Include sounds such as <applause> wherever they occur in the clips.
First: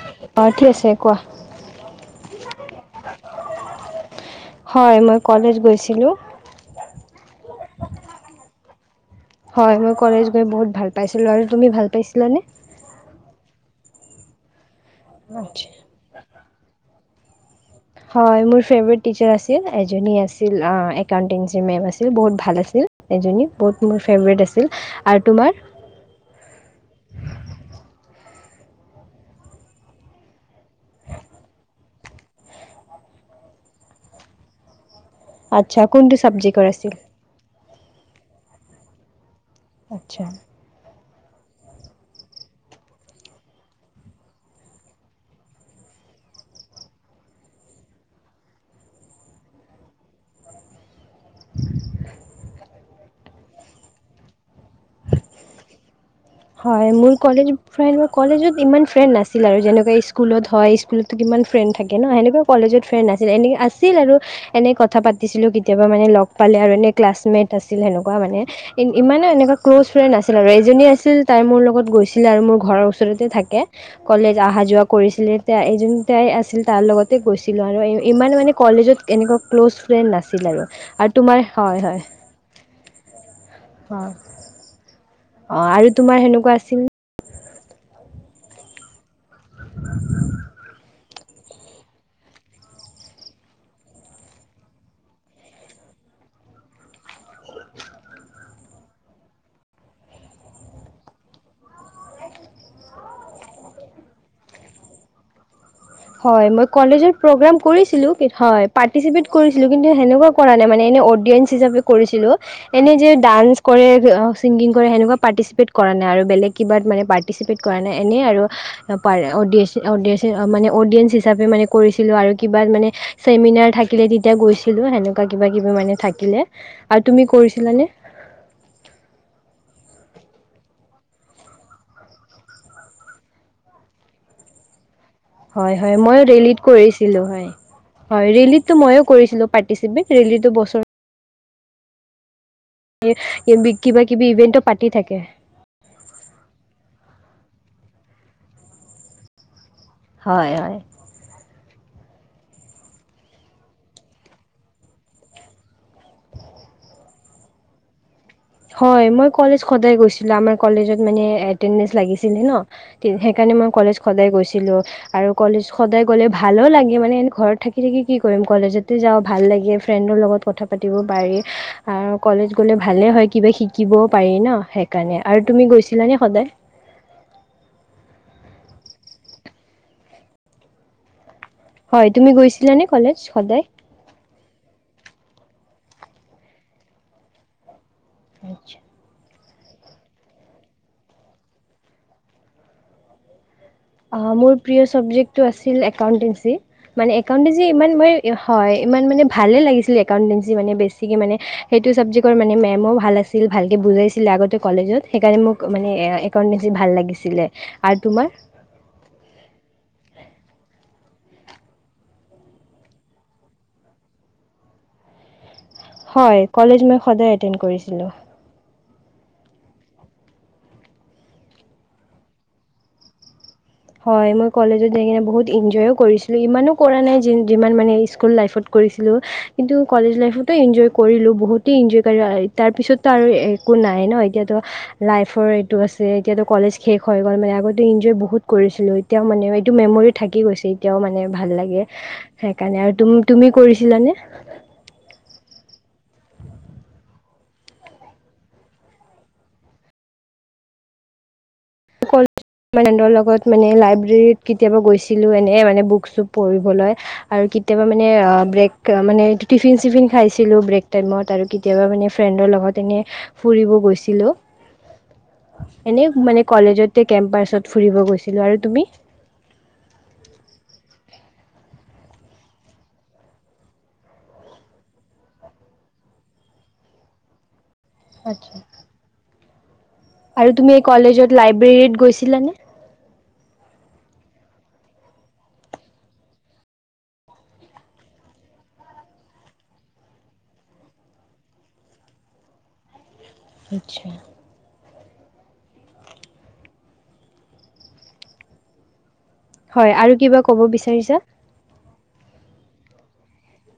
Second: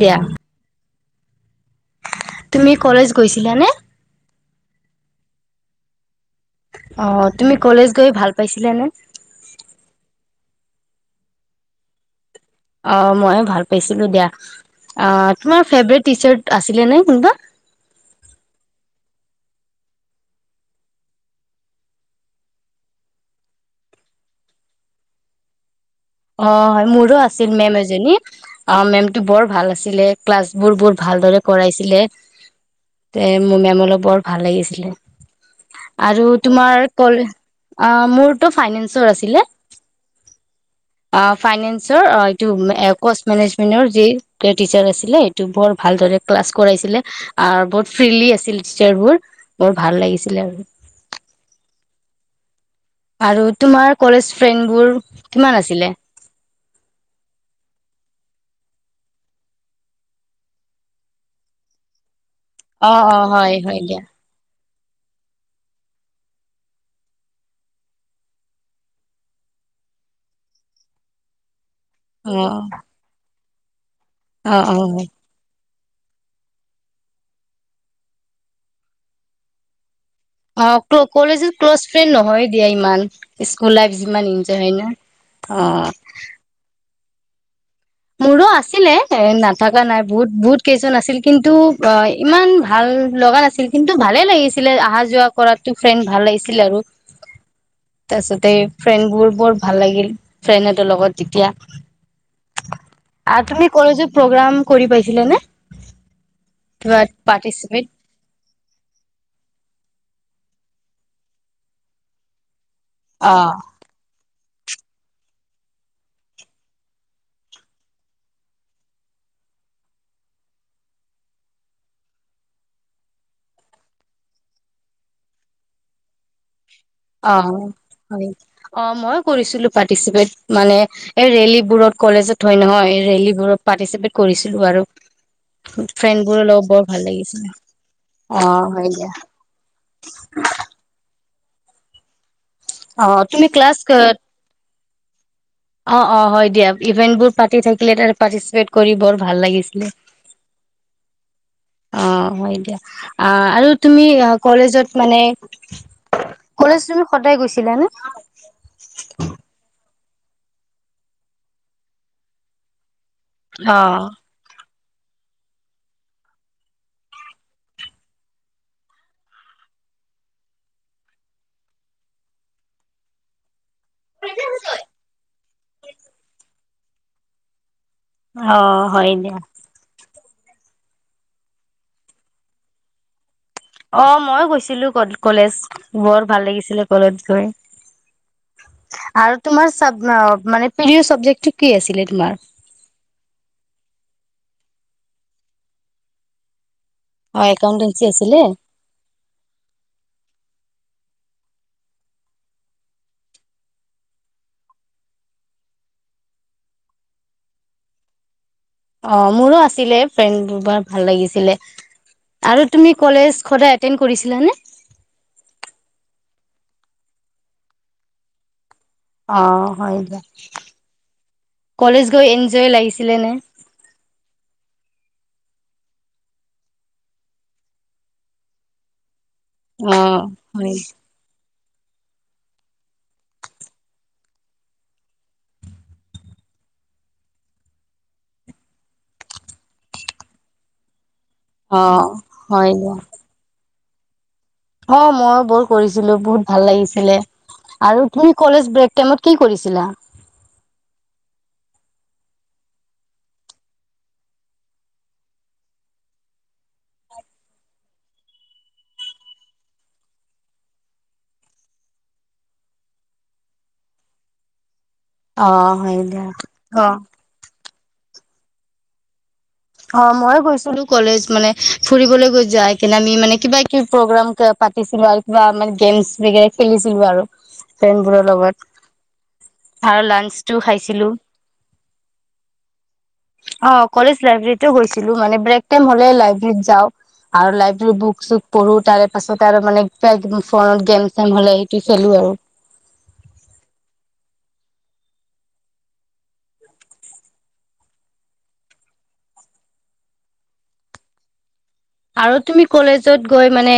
দিয়া অ ঠিক আছে কাহ তুমি কলেজ গৈছিলানে হয় মই কলেজ গৈছিলোঁ অ তুমি কলেজ গৈ ভাল পাইছিলা নে তই বহুত ভাল পাইছিলোঁ আৰু তুমি ভাল পাইছিলাানে অ মই ভাল পাইছিলো দিয়া অ আচ্ছা। তোমাৰ ফেভৰেট টি চাৰ্ট আছিলে নে কোনব হয় মোৰ ফেভৰেট টিচাৰ আছিল এজনী আছিল একাউণ্টেঞ্চিৰ মেম আছিল বহুত ভাল আছিল এজনী বহুত মোৰ ফেভৰেট আছিল আৰু তোমাৰ অ হয় মোৰো আছিল মেম এজনী অ মেমটো বৰ ভাল আছিলে ক্লাছবোৰ বৰ ভালদৰে কৰাইছিলে তে মোৰ মেম অলপ বৰ ভাল লাগিছিলে আচ্ছা কোনটো আৰু ছাবজেক্টৰ তোমাৰ আছিল কলে অ মোৰতটো ফাইনেন্সৰ আছিলে আচ্ছা অ ফাইনেন্সৰ কষ্ট মেনেজমেন্টৰ টিচাৰ আছিলে স বৰ ভালদৰে ক্লাছ কৰাইছিলে বহত ফ্ৰলি আছিল টিচাৰোৰ বৰ ভাল লাগিছিল আৰু আৰু তোমাৰ কলেজ ফ্ৰেণ্ডবোৰ কিমান আছিলে হয় মোৰ কলেজ ফ্ৰড কলেজত ইমান ফ্ৰেণ্ড নাছিল আৰু যেনেকুৱা স্কুলত হয় স্কুলতো কিমান ফ্ৰেণ্ড থাকে ন সেনেক কলেজত অ ফ্ৰেণ্ড অ আছিল এনে হয় হয় আছিল দিয়া আৰু এনেই কথা পাতিছিলোঁ কেতিয়াবা মানে লগ পালে আৰু এনেই ক্লাছমেট আছিল সেনেকুৱা মানে ইমানো এনেকুৱা ক্ল'জ ফ্ৰেণ্ড আছিল আৰু এজনী আছিল তাই মোৰ লগত গৈছিল আৰু অ মোৰ ঘৰৰ ওচৰতে থাকে কলেজ অ অহা অ যোৱা হয় কৰিছিলে এতিয়া যোনটাই আছিল তাৰ লগতে গৈছিলোঁ আৰু ইমান মানে কলেজত এনেকুৱা ক্ল'জ ফ্ৰেণ্ড নাছিল আৰু অ্ আৰু তোমাৰ কলেজত হয় ক্ল'জ হয় ফ্ৰেণ্ড নহয় দিয়া ইমান স্কুল লাইফ অঁ যিমান এজা হয় ন অ অঁ আৰু তোমাৰ সেনেকুৱা আছিল মোৰো আছিলে নাথকা নাই বহুত বহুত কেইজন আছিল কিন্তু ইমান ভাল লগা নাছিল কিন্তু ভালে লাগিছিলে অহা যোৱা কৰাো ফ্ৰেণ্ড ভাল লাগিছিল আৰু তাৰপিছতে ফ্ৰেণ্ডবোৰ বৰ ভাল লাগিল ফ্ৰেণ্ড এতৰ লগত তেতিয়া আৰু তুমি কলেজ প্ৰগ্ৰাম কৰি পাইছিলা নে? হয়, মই কিবা কলজৰ প্ৰগ্ৰেম পাৰ্টিচিপেট কৰিছিলো কি হয়, পাৰ্টিচিপেট কৰিছিলো কিন্তু সেনেকুৱা কৰা নাই মানে এনে অডিয়েন্স হিচাপে কৰিছিলোঁ। এনে যে অ ডান্স কৰে ছিংগিং কৰে, সেনেকুৱা পাৰ্টিচিপেট কৰা নাই আৰু বেলেগ কিবাত মানে পাৰ্টিচিপেট কৰা নাই এনেই আৰু পাৰ অডিয়েচ'অডিয়েচন মানে অডিয়েঞ্চ হিচাপে মানে কৰিছিলোঁ, আৰু কিবা মানে চেমিনাৰ থাকিলে তেতিয়া গৈছিলোঁ সেনেকুৱা কিবা কিবি মানে থাকিলে আৰু তুমি অ', কৰিছিলানে হয়, অ', মইয়ো কৰিছিলো পাৰ্টিচিপেট। মানে, এই ৰেলীবোৰত কলেজত হয় নহয় এই ৰেলী বোৰত পাৰ্টিচিপেট কৰিছিলো আৰু হয়, হয়, মই ফ্ৰেণ্ডবোৰৰ ৰেলীত লগত বৰ ভাল কৰিছিলোঁ লাগিছিলে হয়, হয় অ ৰেলীতটো হয় ময়ো দিয়া কৰিছিলো পাৰ্টিচিপেট ৰেলীটো বছৰ অ তুমি ক্লাছ <unintelligible> কিবা-কিবি ইভেন্ট পাত তি থাকে। অ', অ', হয় দিয়া, ইভেন্ট বোৰ পাতি থাকিলে তাৰ পাৰ্টিচিপেট কৰি বৰ ভাল লাগিছিলে। হয়, হয়। অ', হয় দিয়া। আ, আৰু তুমি কলেজত মানে, কলেজ তুমি সদাই গৈছিলা নে? হয় মই কলেজ সদায় গৈছিলোঁ আমাৰ কলেজত মানে এটেন্দেন্স লাগিছিলে ন সেইকাৰণে মই কলেজ অ', সদাই গৈছিলোঁ। আৰু কলেজ সদায় গ'লে ভালো লাগে, মানে ঘৰত থাকি থাকি কি কৰিম কলেজতে যাওঁ ভাল লাগে, ফ্ৰেণ্ডৰ লগত কথা পাতিব পাৰি, আৰু কলেজ গ'লে ভালে হয় কিবা শিক কিবও পাৰি ন, সেইকাৰণে আৰু তুমি গৈছিলানে সদায়? অ', হয় দিয়া। হয়, তুমি গৈছিলা নে কলেজ সদায়? অ', মইও গৈছিলো কলেজ, বৰ ভাল লাগিছিলে কলেজ গৈ। আৰু <unintelligible> তোমাৰ চাব-মা-মানে প্ৰিয় চাবজেক্টটো কি আছিলে তোমাৰ? মোৰ প্ৰিয় চাবজেক্টটো আছিল একাউণ্টেঞ্চি। মানে অ', একাউটেঞ্চি ইমান একাউণ্টেঞ্চি মই আছিলে। হয়, ইমান মানে ভালে লাগিছিল একাউটেঞ্চি মানে বেছ <unintelligible> মানে, সেইটো চাবজেক্টৰ মানে মেমো ভাল আছিল, ভালকে বুজাইছিলে আগতে কলেজত, সেইকাৰণে মোক মানে একাউটেঞ্চি ভাল লাগিছিলে। আৰু তোমাৰ? অ', মোৰো আছিলে <unintelligible> ভাল লাগিছিলে। আৰু তুমি কলেজ সদায় এটেণ্ড কৰিছিলানে? হয়, কলেজ মই সদায় এটেন্ড কৰিছিলো। অ', হয় দিয়া। কলেজ গৈ এনজয় লাগিছিলে নে?। হয়, মই কলেজত যাই কিনে বহুত ইনজয়ও কৰিছিলোঁ, ইমানো কৰা নাই যিমান মানে স্কুল লাইফত কৰিছিলোঁ। কিন্তু কলেজ অ', লাইফতো হয় এনজয় কৰিলোঁ বহুত। তে এনজয় <inaudible> তাৰ পিছত তো আৰু একো নাই ন, এতিয়াতো লাইফৰ এইটো আছে এতিয়াতো কলেজ শেষ হৈ গ'ল, মানে আগতে এনজয় বহুত কৰিছিলোঁ, এতিয়াও মানে এইটো মেম'ৰি থাকি গৈছে এতিয়াও মানে। ভাল লাগে, অ', হয় সেইকাৰণে দিয়া। আৰু তুম-তুমি কৰিছ জিলানে? অ', মইয়ো বৰ কৰিছিলোঁ, বহুত ভাল লাগিছিলে। আৰু তুমি কলেজ ব্ৰেক টাইমত কি কৰিছিলা?। <inaudible> ফ্ৰেণ্ডৰ লগত মানে লাইব্ৰেৰীত কেতিয়াবা গৈছিলোঁ, এনেই মানে বুক-চুক পঢ়িবলৈ, আৰু কেতিয়াবা মানে, অহ, ব্ৰেক মানে টিফিন-চিফিন খাইছিলোঁ ব্ৰেক টাইমত, আৰু কেতিয়াবা মানে ফ্ৰেণ্ডৰ লগত এনেই ফুৰিব গৈছিলোঁ। অ', হয় দিয়া। অ <unintelligible> কেম্পাৰ্চ ত ফুৰিব গৈছিলোঁ আৰু তুমি? অ মইয়ো গৈছিলো কলেজ মানে ফুৰিবলৈ গৈ যায়কেনে আমি মানে কিবা কিবি প্ৰগ্ৰাম পা-পাতিছিলোঁ আৰু কিবা গেমছ বেগেৰা খেলিছিলোঁ আৰু। ফ্ৰেণ্ডবোৰৰ আচ্ছা লগত। আৰু আৰু লাঞ্চটো তুমি এই খাইছিলো কলেজত লাইব্ৰেৰীত গৈছিলানে? <unintelligible> তো গৈছিলোঁ মানে ব্ৰেক টাইম হ'লে লাইব্ৰেৰীত যাওঁ আৰু লাইব্ৰেৰীত বুক-চুক পঢ়ো তাৰে পাছত আৰু মানে কিবা কিবি ফোনত গেম-চেম হ'লে সেইটো খেলোঁ আৰু। আচ্ছা। হয় আৰু কিবা ক'ব বিচাৰিছা? আৰু তুমি কলেজত গৈ মানে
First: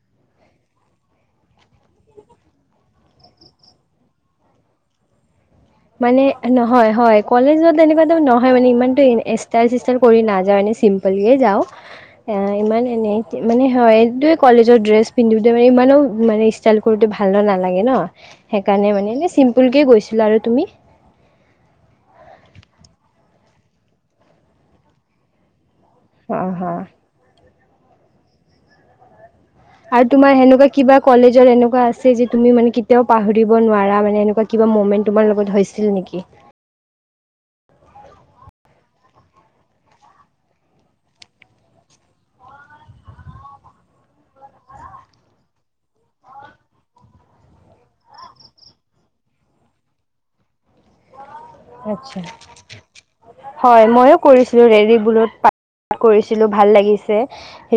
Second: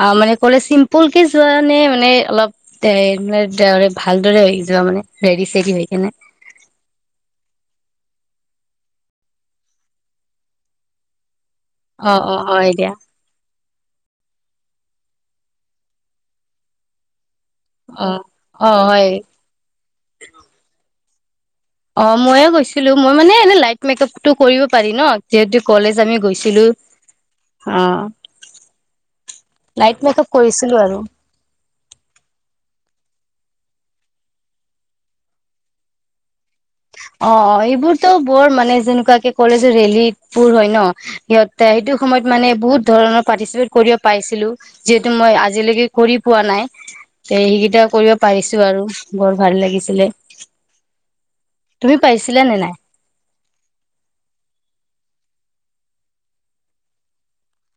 আ, মানে কলেজ চিম্পুল কে যোৱা নে মানে অলপ <unintelligible> ভালদৰে আহি যোৱা মানে হেৰি মানে নহয় হয়, কলেজত এনেকুৱা <unintelligible> হয়, মানে ইমানটো ইষ্টাইল চিষ্টাইল কৰি নাযাওঁ এনেই চিম্পলকে যাওঁ। অ অ এ হয় ইমান দিয়া এনেই মানে হয়, এইটোৱে কলেজৰ ড্ৰেছ পিন্ধোতে মানে ইমানো মানে ইষ্টাইল কৰোতে ভাল ভালো নালাগে ন? অ অ সেইকাৰণে হয় মানে এনে চিম্পুলকৈ গৈছিলোঁ আৰু তুমি? অ', ময়ো গৈছিলো মই মানে এনে লাইট মেকআপটো কৰিব পাৰি ন যিহেতু কলেজ আমি অ হ গৈছিলো। অ'। লাইট আৰু মেকআপ তোমাৰ সেনেকুৱা কৰিছিলো কিবা আৰু কলেজৰ এনেকুৱা আছে যে, তুমি মানে কেতিয়াও পাহৰি ব নোৱাৰা মানে এনেকুৱা কিবা মমেন্ট তোমাৰ লগত হৈছিল নেকি? অ', অ', এইবোৰতো বৰ মানে যেনেকুৱাকে কলেজৰ ৰেলীবোৰ হয়, ন? হিহঁতে সেইটো সময়ত মানে বহুত ধৰণৰ পাৰ্টিচিপেট কৰিব পাইছিলো যিহেতু মই আজিলৈকে কৰি পোৱা নাই। এই হেইকেইটা কৰিব পাৰিছো আৰু, বৰ ভাল লাগিছিলে। তুমি আতচ্চা পাইছিলা নে নাই হয়, ময়ো কৰিছিলো ৰেলিবোৰত। কৰিছিলো ভাল লাগিছে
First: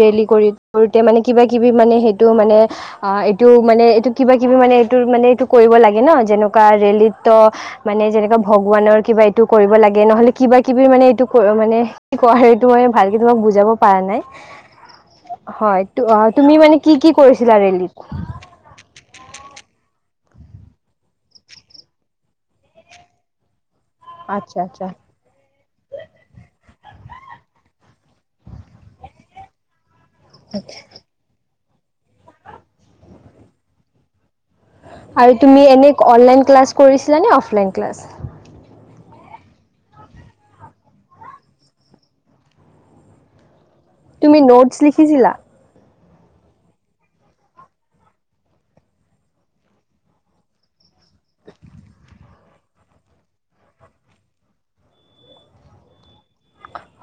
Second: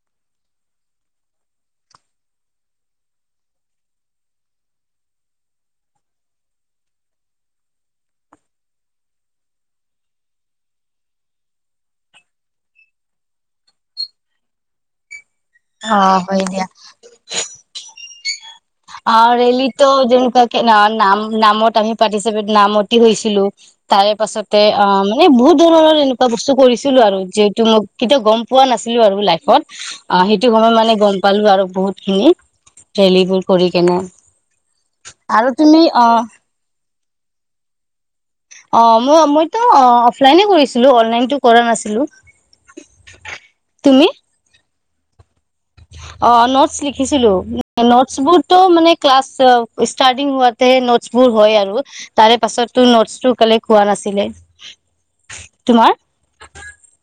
ৰেলী কৰি কৰোতে মানে কিবা কিবি মানে সেইটো মানে আ, এইটো মানে এইটো কিবা কিবি মানে এইটো মানে এইটো কৰিব লাগে ন যেনেকুৱা ৰেলীত তো মানে যেনেকা ভগৱানৰ কিবা এইটো কৰিব লাগে নহ'লে কিবা কিবি মানে এইটো মানে কি কয় এইটো মই ভালকে তোমাক বুজাব পাৰা নাই। হয়, অ', হয় তুমি দিয়া মানে কি, কি কৰিছিলা ৰেলীত? নাম, নাম, নামত আমি পাৰ্টিচিপেট নামতি হৈছিলো। তাৰে আচ্ছা পাছতে আচ্ছা অ', মানে বহুত ধৰণৰ এনেকুৱা বস্তু কৰিছিলো আৰু যিহেটো মোক কেতিয়াও গম পোৱা নাছিলো আৰু লাইফত অ', সেইটো সময়ত মানে গম পালো আৰু বহুত খিনি ৰেলী কৰি কিনে। আৰু তুমি এনে অনলাইন ক্লাছ কৰি লা নে আফলাইন ক্লাছ? অ', ম মইতো অফলাইনে কৰিছিলো অনলাইনটো কৰা নাছিলো। তুমি নটছ লিখি চিলা? অ', নোটছ লিখিছিলো নোটছবোৰটো মানে ক্লাছ ষ্টাৰটিং হোৱাতে নোটছবোৰ হয় আৰু তাৰে পাছতো নোটছটো কালেক্ট হোৱা নাছিলে তোমাৰ?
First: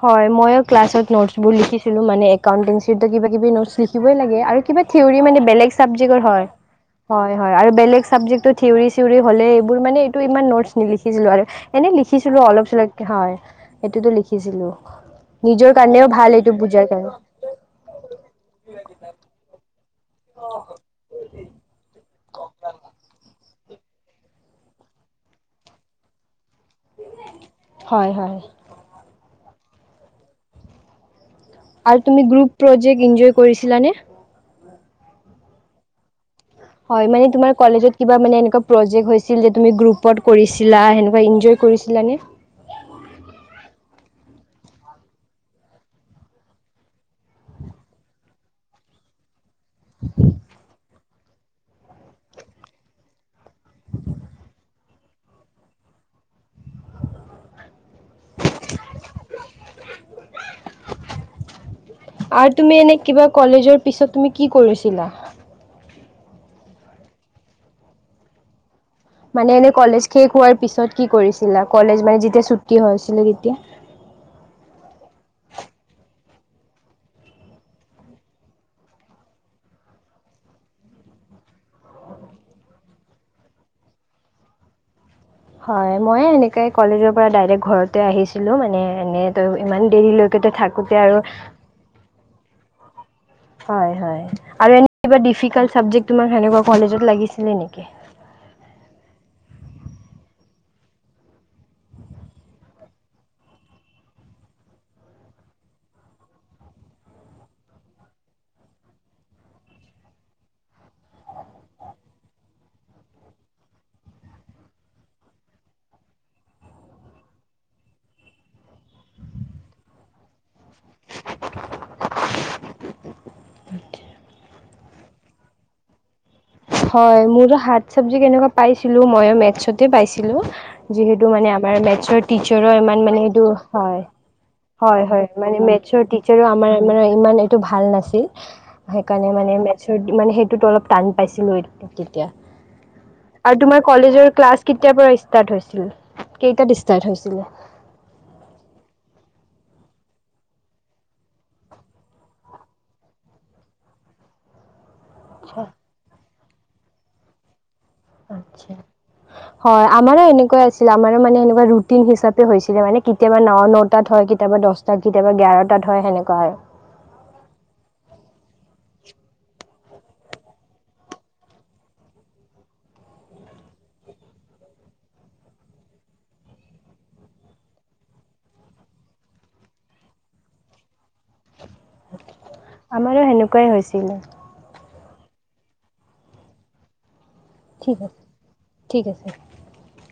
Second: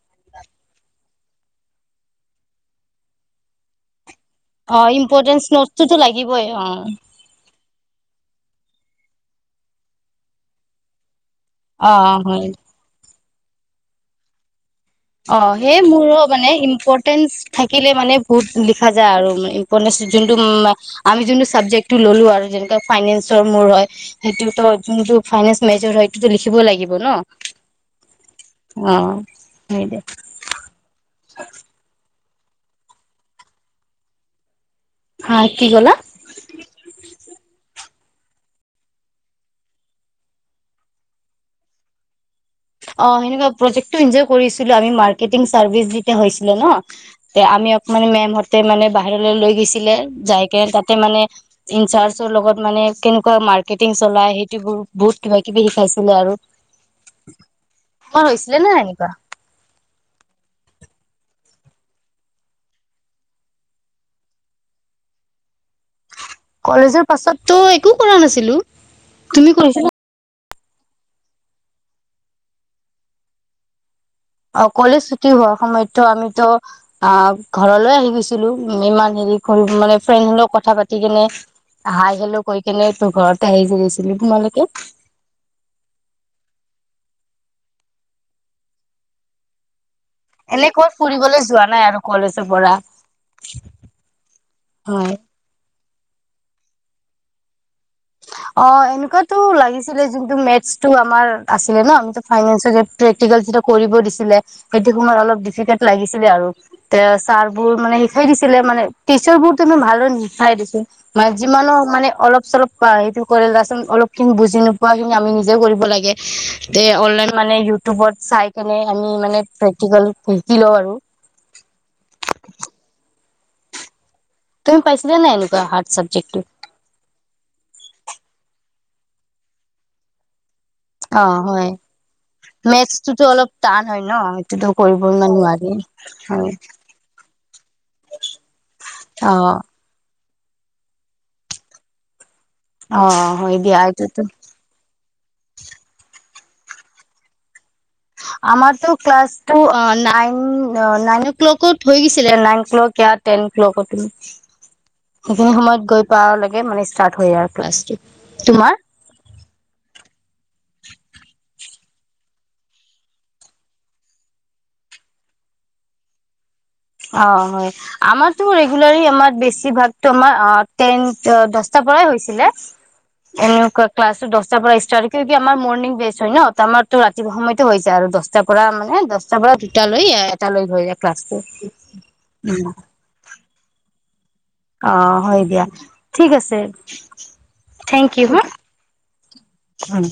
হয় মইয়ো ক্লাছত নোটছ বোৰ লিখিছিলো মানে একাউণ্টেঞ্চিটো কিবা কিবি নটছ লিখি সেইবোৰে লাগে আৰু অ কিবা থিওঁৰি মানে ইম্পৰ্টেঞ্চ বেলেগ নোটটোতো চাবজেক্টৰ হয়। লাগিবই অ হয় হয় আৰু বেলেগ চাবজেক্টৰ থিউৰি চিউৰি হ'লে এইবোৰ মানে এইটো ই নটছ নিলিখিছিলো আৰু এনেই অ লিখিছিলো হয় অলপ চলপকে হয় এইটোতো লিখি শিকিছিলোঁ অঁ সেই মোৰো মানে কাৰণে ইম্পৰ্টেন্ঞ্চ থাকিলে মানে বহুত লিখা যায় আৰু ইম্পৰ্টে যোনটো উমি যোনটো চাবজেক্টটো ল'লো আৰু যেনেে ফাইনেন্সৰ মোৰ হয় সেই তো ফাইনেন্স মেজৰ হয় থাকিব লাগিব হয় হয় ন অঁ সেই দে আৰু তুমি গ্ৰুপ পজেক কৰিছিলানে হা কি কলা হয় মানে তোমাৰ কলেজত কিবা মানে এনেকুৱা প্ৰজেক্ হৈছিল যে তুমি গ্ৰুপত কৰিছিলা সেনেুৱা এনজয় কৰিছিলা নে অঁ সনেকুৱা কৰিছিলো আঁ চাৰ্চ হৈ ন আমি অঁ মমে লিছিলে যাইক তাতে মানে ইনচাৰ্জৰ লগত মানে কেনেকুৱা মাৰ্কেটিং চলাই সেইটো বোৰ বহুত কিবা কিবি শিকাইছিলে আৰু মৰ হৈছিলে ন এনেকুৱা আৰু তুমি এনে কিবা কলেজৰ পিছত তুমি কি কৰিছিলা কলেজৰ পাছততো একো কৰা নাছিলো মান তুমি এনে কৰিছিলা কলেজ খ খোৱাৰ পিছত কি কৰিছিলা কলেজ মানে যেতিয়া ছু্টি হৈছিলে তেতিয়া অঁ কলেজ ছুটি হোৱা সময়ততো আমিতো অ ঘৰলৈ আহি গৈছিলো ইমান হেৰি মানে ফ্ৰেড হলেক কথা পাতি কেনে হাই হেলো কৈ কেনে ত ঘৰতে আহিছিলো তোমালোকে হয় মই এনেকুৱা কলেজৰ পৰা আহি দাৰেক ঘৰতে আহিছিলো হেৰি লগত এনে ক'ত থাকোতে আৰু ফুৰিবলৈ যোৱা নাই আৰু কলেজৰ পৰা হয় হয় আৰু হয় এনেকুৱাও ডিফিকেল চাবজেক্ট তোমাৰ সেনেকুৱা কলেজত লাগিছিলে নেকি অঁ এনেকুৱাতটো লাগিছিলে যোনটো মেথছটো আমাৰ আছিলে ন আমাৰ ফাইনেস প্ৰেক্টিকেল কৰিব দিছিলে সেইটো সময়ত অলপ ডিফিকালট লাগিছিলে আৰু তে ছাৰবোৰ মানে শাই দিছিলে মানে টিচাৰোৰে ভালৰ শিকাই দিছিল ম যিমানো মানে অলপ চলপ সেইটো কৰে অলপখিনি বুজি নোপোৱা আমি নিজে কৰিব লাগে অনলাইন মানে ইউটিউবত চাই কিনে আমি মানে প্ৰেক্টিকেল শিকি লওঁ আৰু হয় তুমি পাইছিলা ন এনেকুৱাই হাৰছ হয় মোৰো শাক চব্জি কেনেকুৱা পাইছে ছিলো মইো মেথছতে পাইছিলো অ যিহেতু মানে হয় আমাৰ মে টিচাৰ ই মানে মেথছটোতো স অলপ টান হয় ন সেইটোতো কৰিব হয় হয় ইমান মান নোৱাৰি মেটি হয় আাৰে ইমান এইটো ভাল নাছিল সেইকাৰণে অ মানে মে মানে অলপ টান পাইছিলোঁ তেতিয়া অ হয় আৰু দিয়া তোমাৰ এইটোতো কলেজৰ ক্লাছ কেতিয়াৰ পৰা ষ্টাৰট হৈছিল কেইটাত ষ্টাৰ্ট হৈছিলে আমাৰতো ক্লাছটো নাইন নন অঁ ক্লকত হৈ গছিলে নাইন ক্লক ই টেন ক্ল সেইখিনি আচ্ছা সময়ত গৈ পা লাগে এই মানে ষ্টাৰ্ট হয় আৰু ক্লাছটো। তোমাৰ হয় আমাৰো এনেকুৱা আছিল আমাৰো মানে এনেকুৱা ৰুট ৰুটিন হিচাপে হৈছিলে মানে কেতিয়াবা ন' নটাত হয় কেতিয়াবা দশটাত কেতিয়াবা এঘাৰটাত হয় সেনেকুৱা আৰু। অ', হয় আমাৰটো ৰেগোলাৰি আমাৰ বেছিভাগটো আমাৰ তেন অ', দছটা পৰাই হৈছিলে ক্লাচটো দশটা পৰা ইস্টাট কিয়ুকি আমাৰ মৰ্নিং বেছ হয় ন আমাৰটো ৰাতিপুৱা সময়তো হৈ যায় আৰু দছটা পৰা মানে দছটা পৰা তেতিয়ালৈ এটালৈ হয় ক্লাচটো। <inaudible> আমাৰো সেনেকুৱাই হৈছিলে। অ', হয় দিয়া, ঠিক আছে। ঠিক আছে, ঠিক আছে। উম।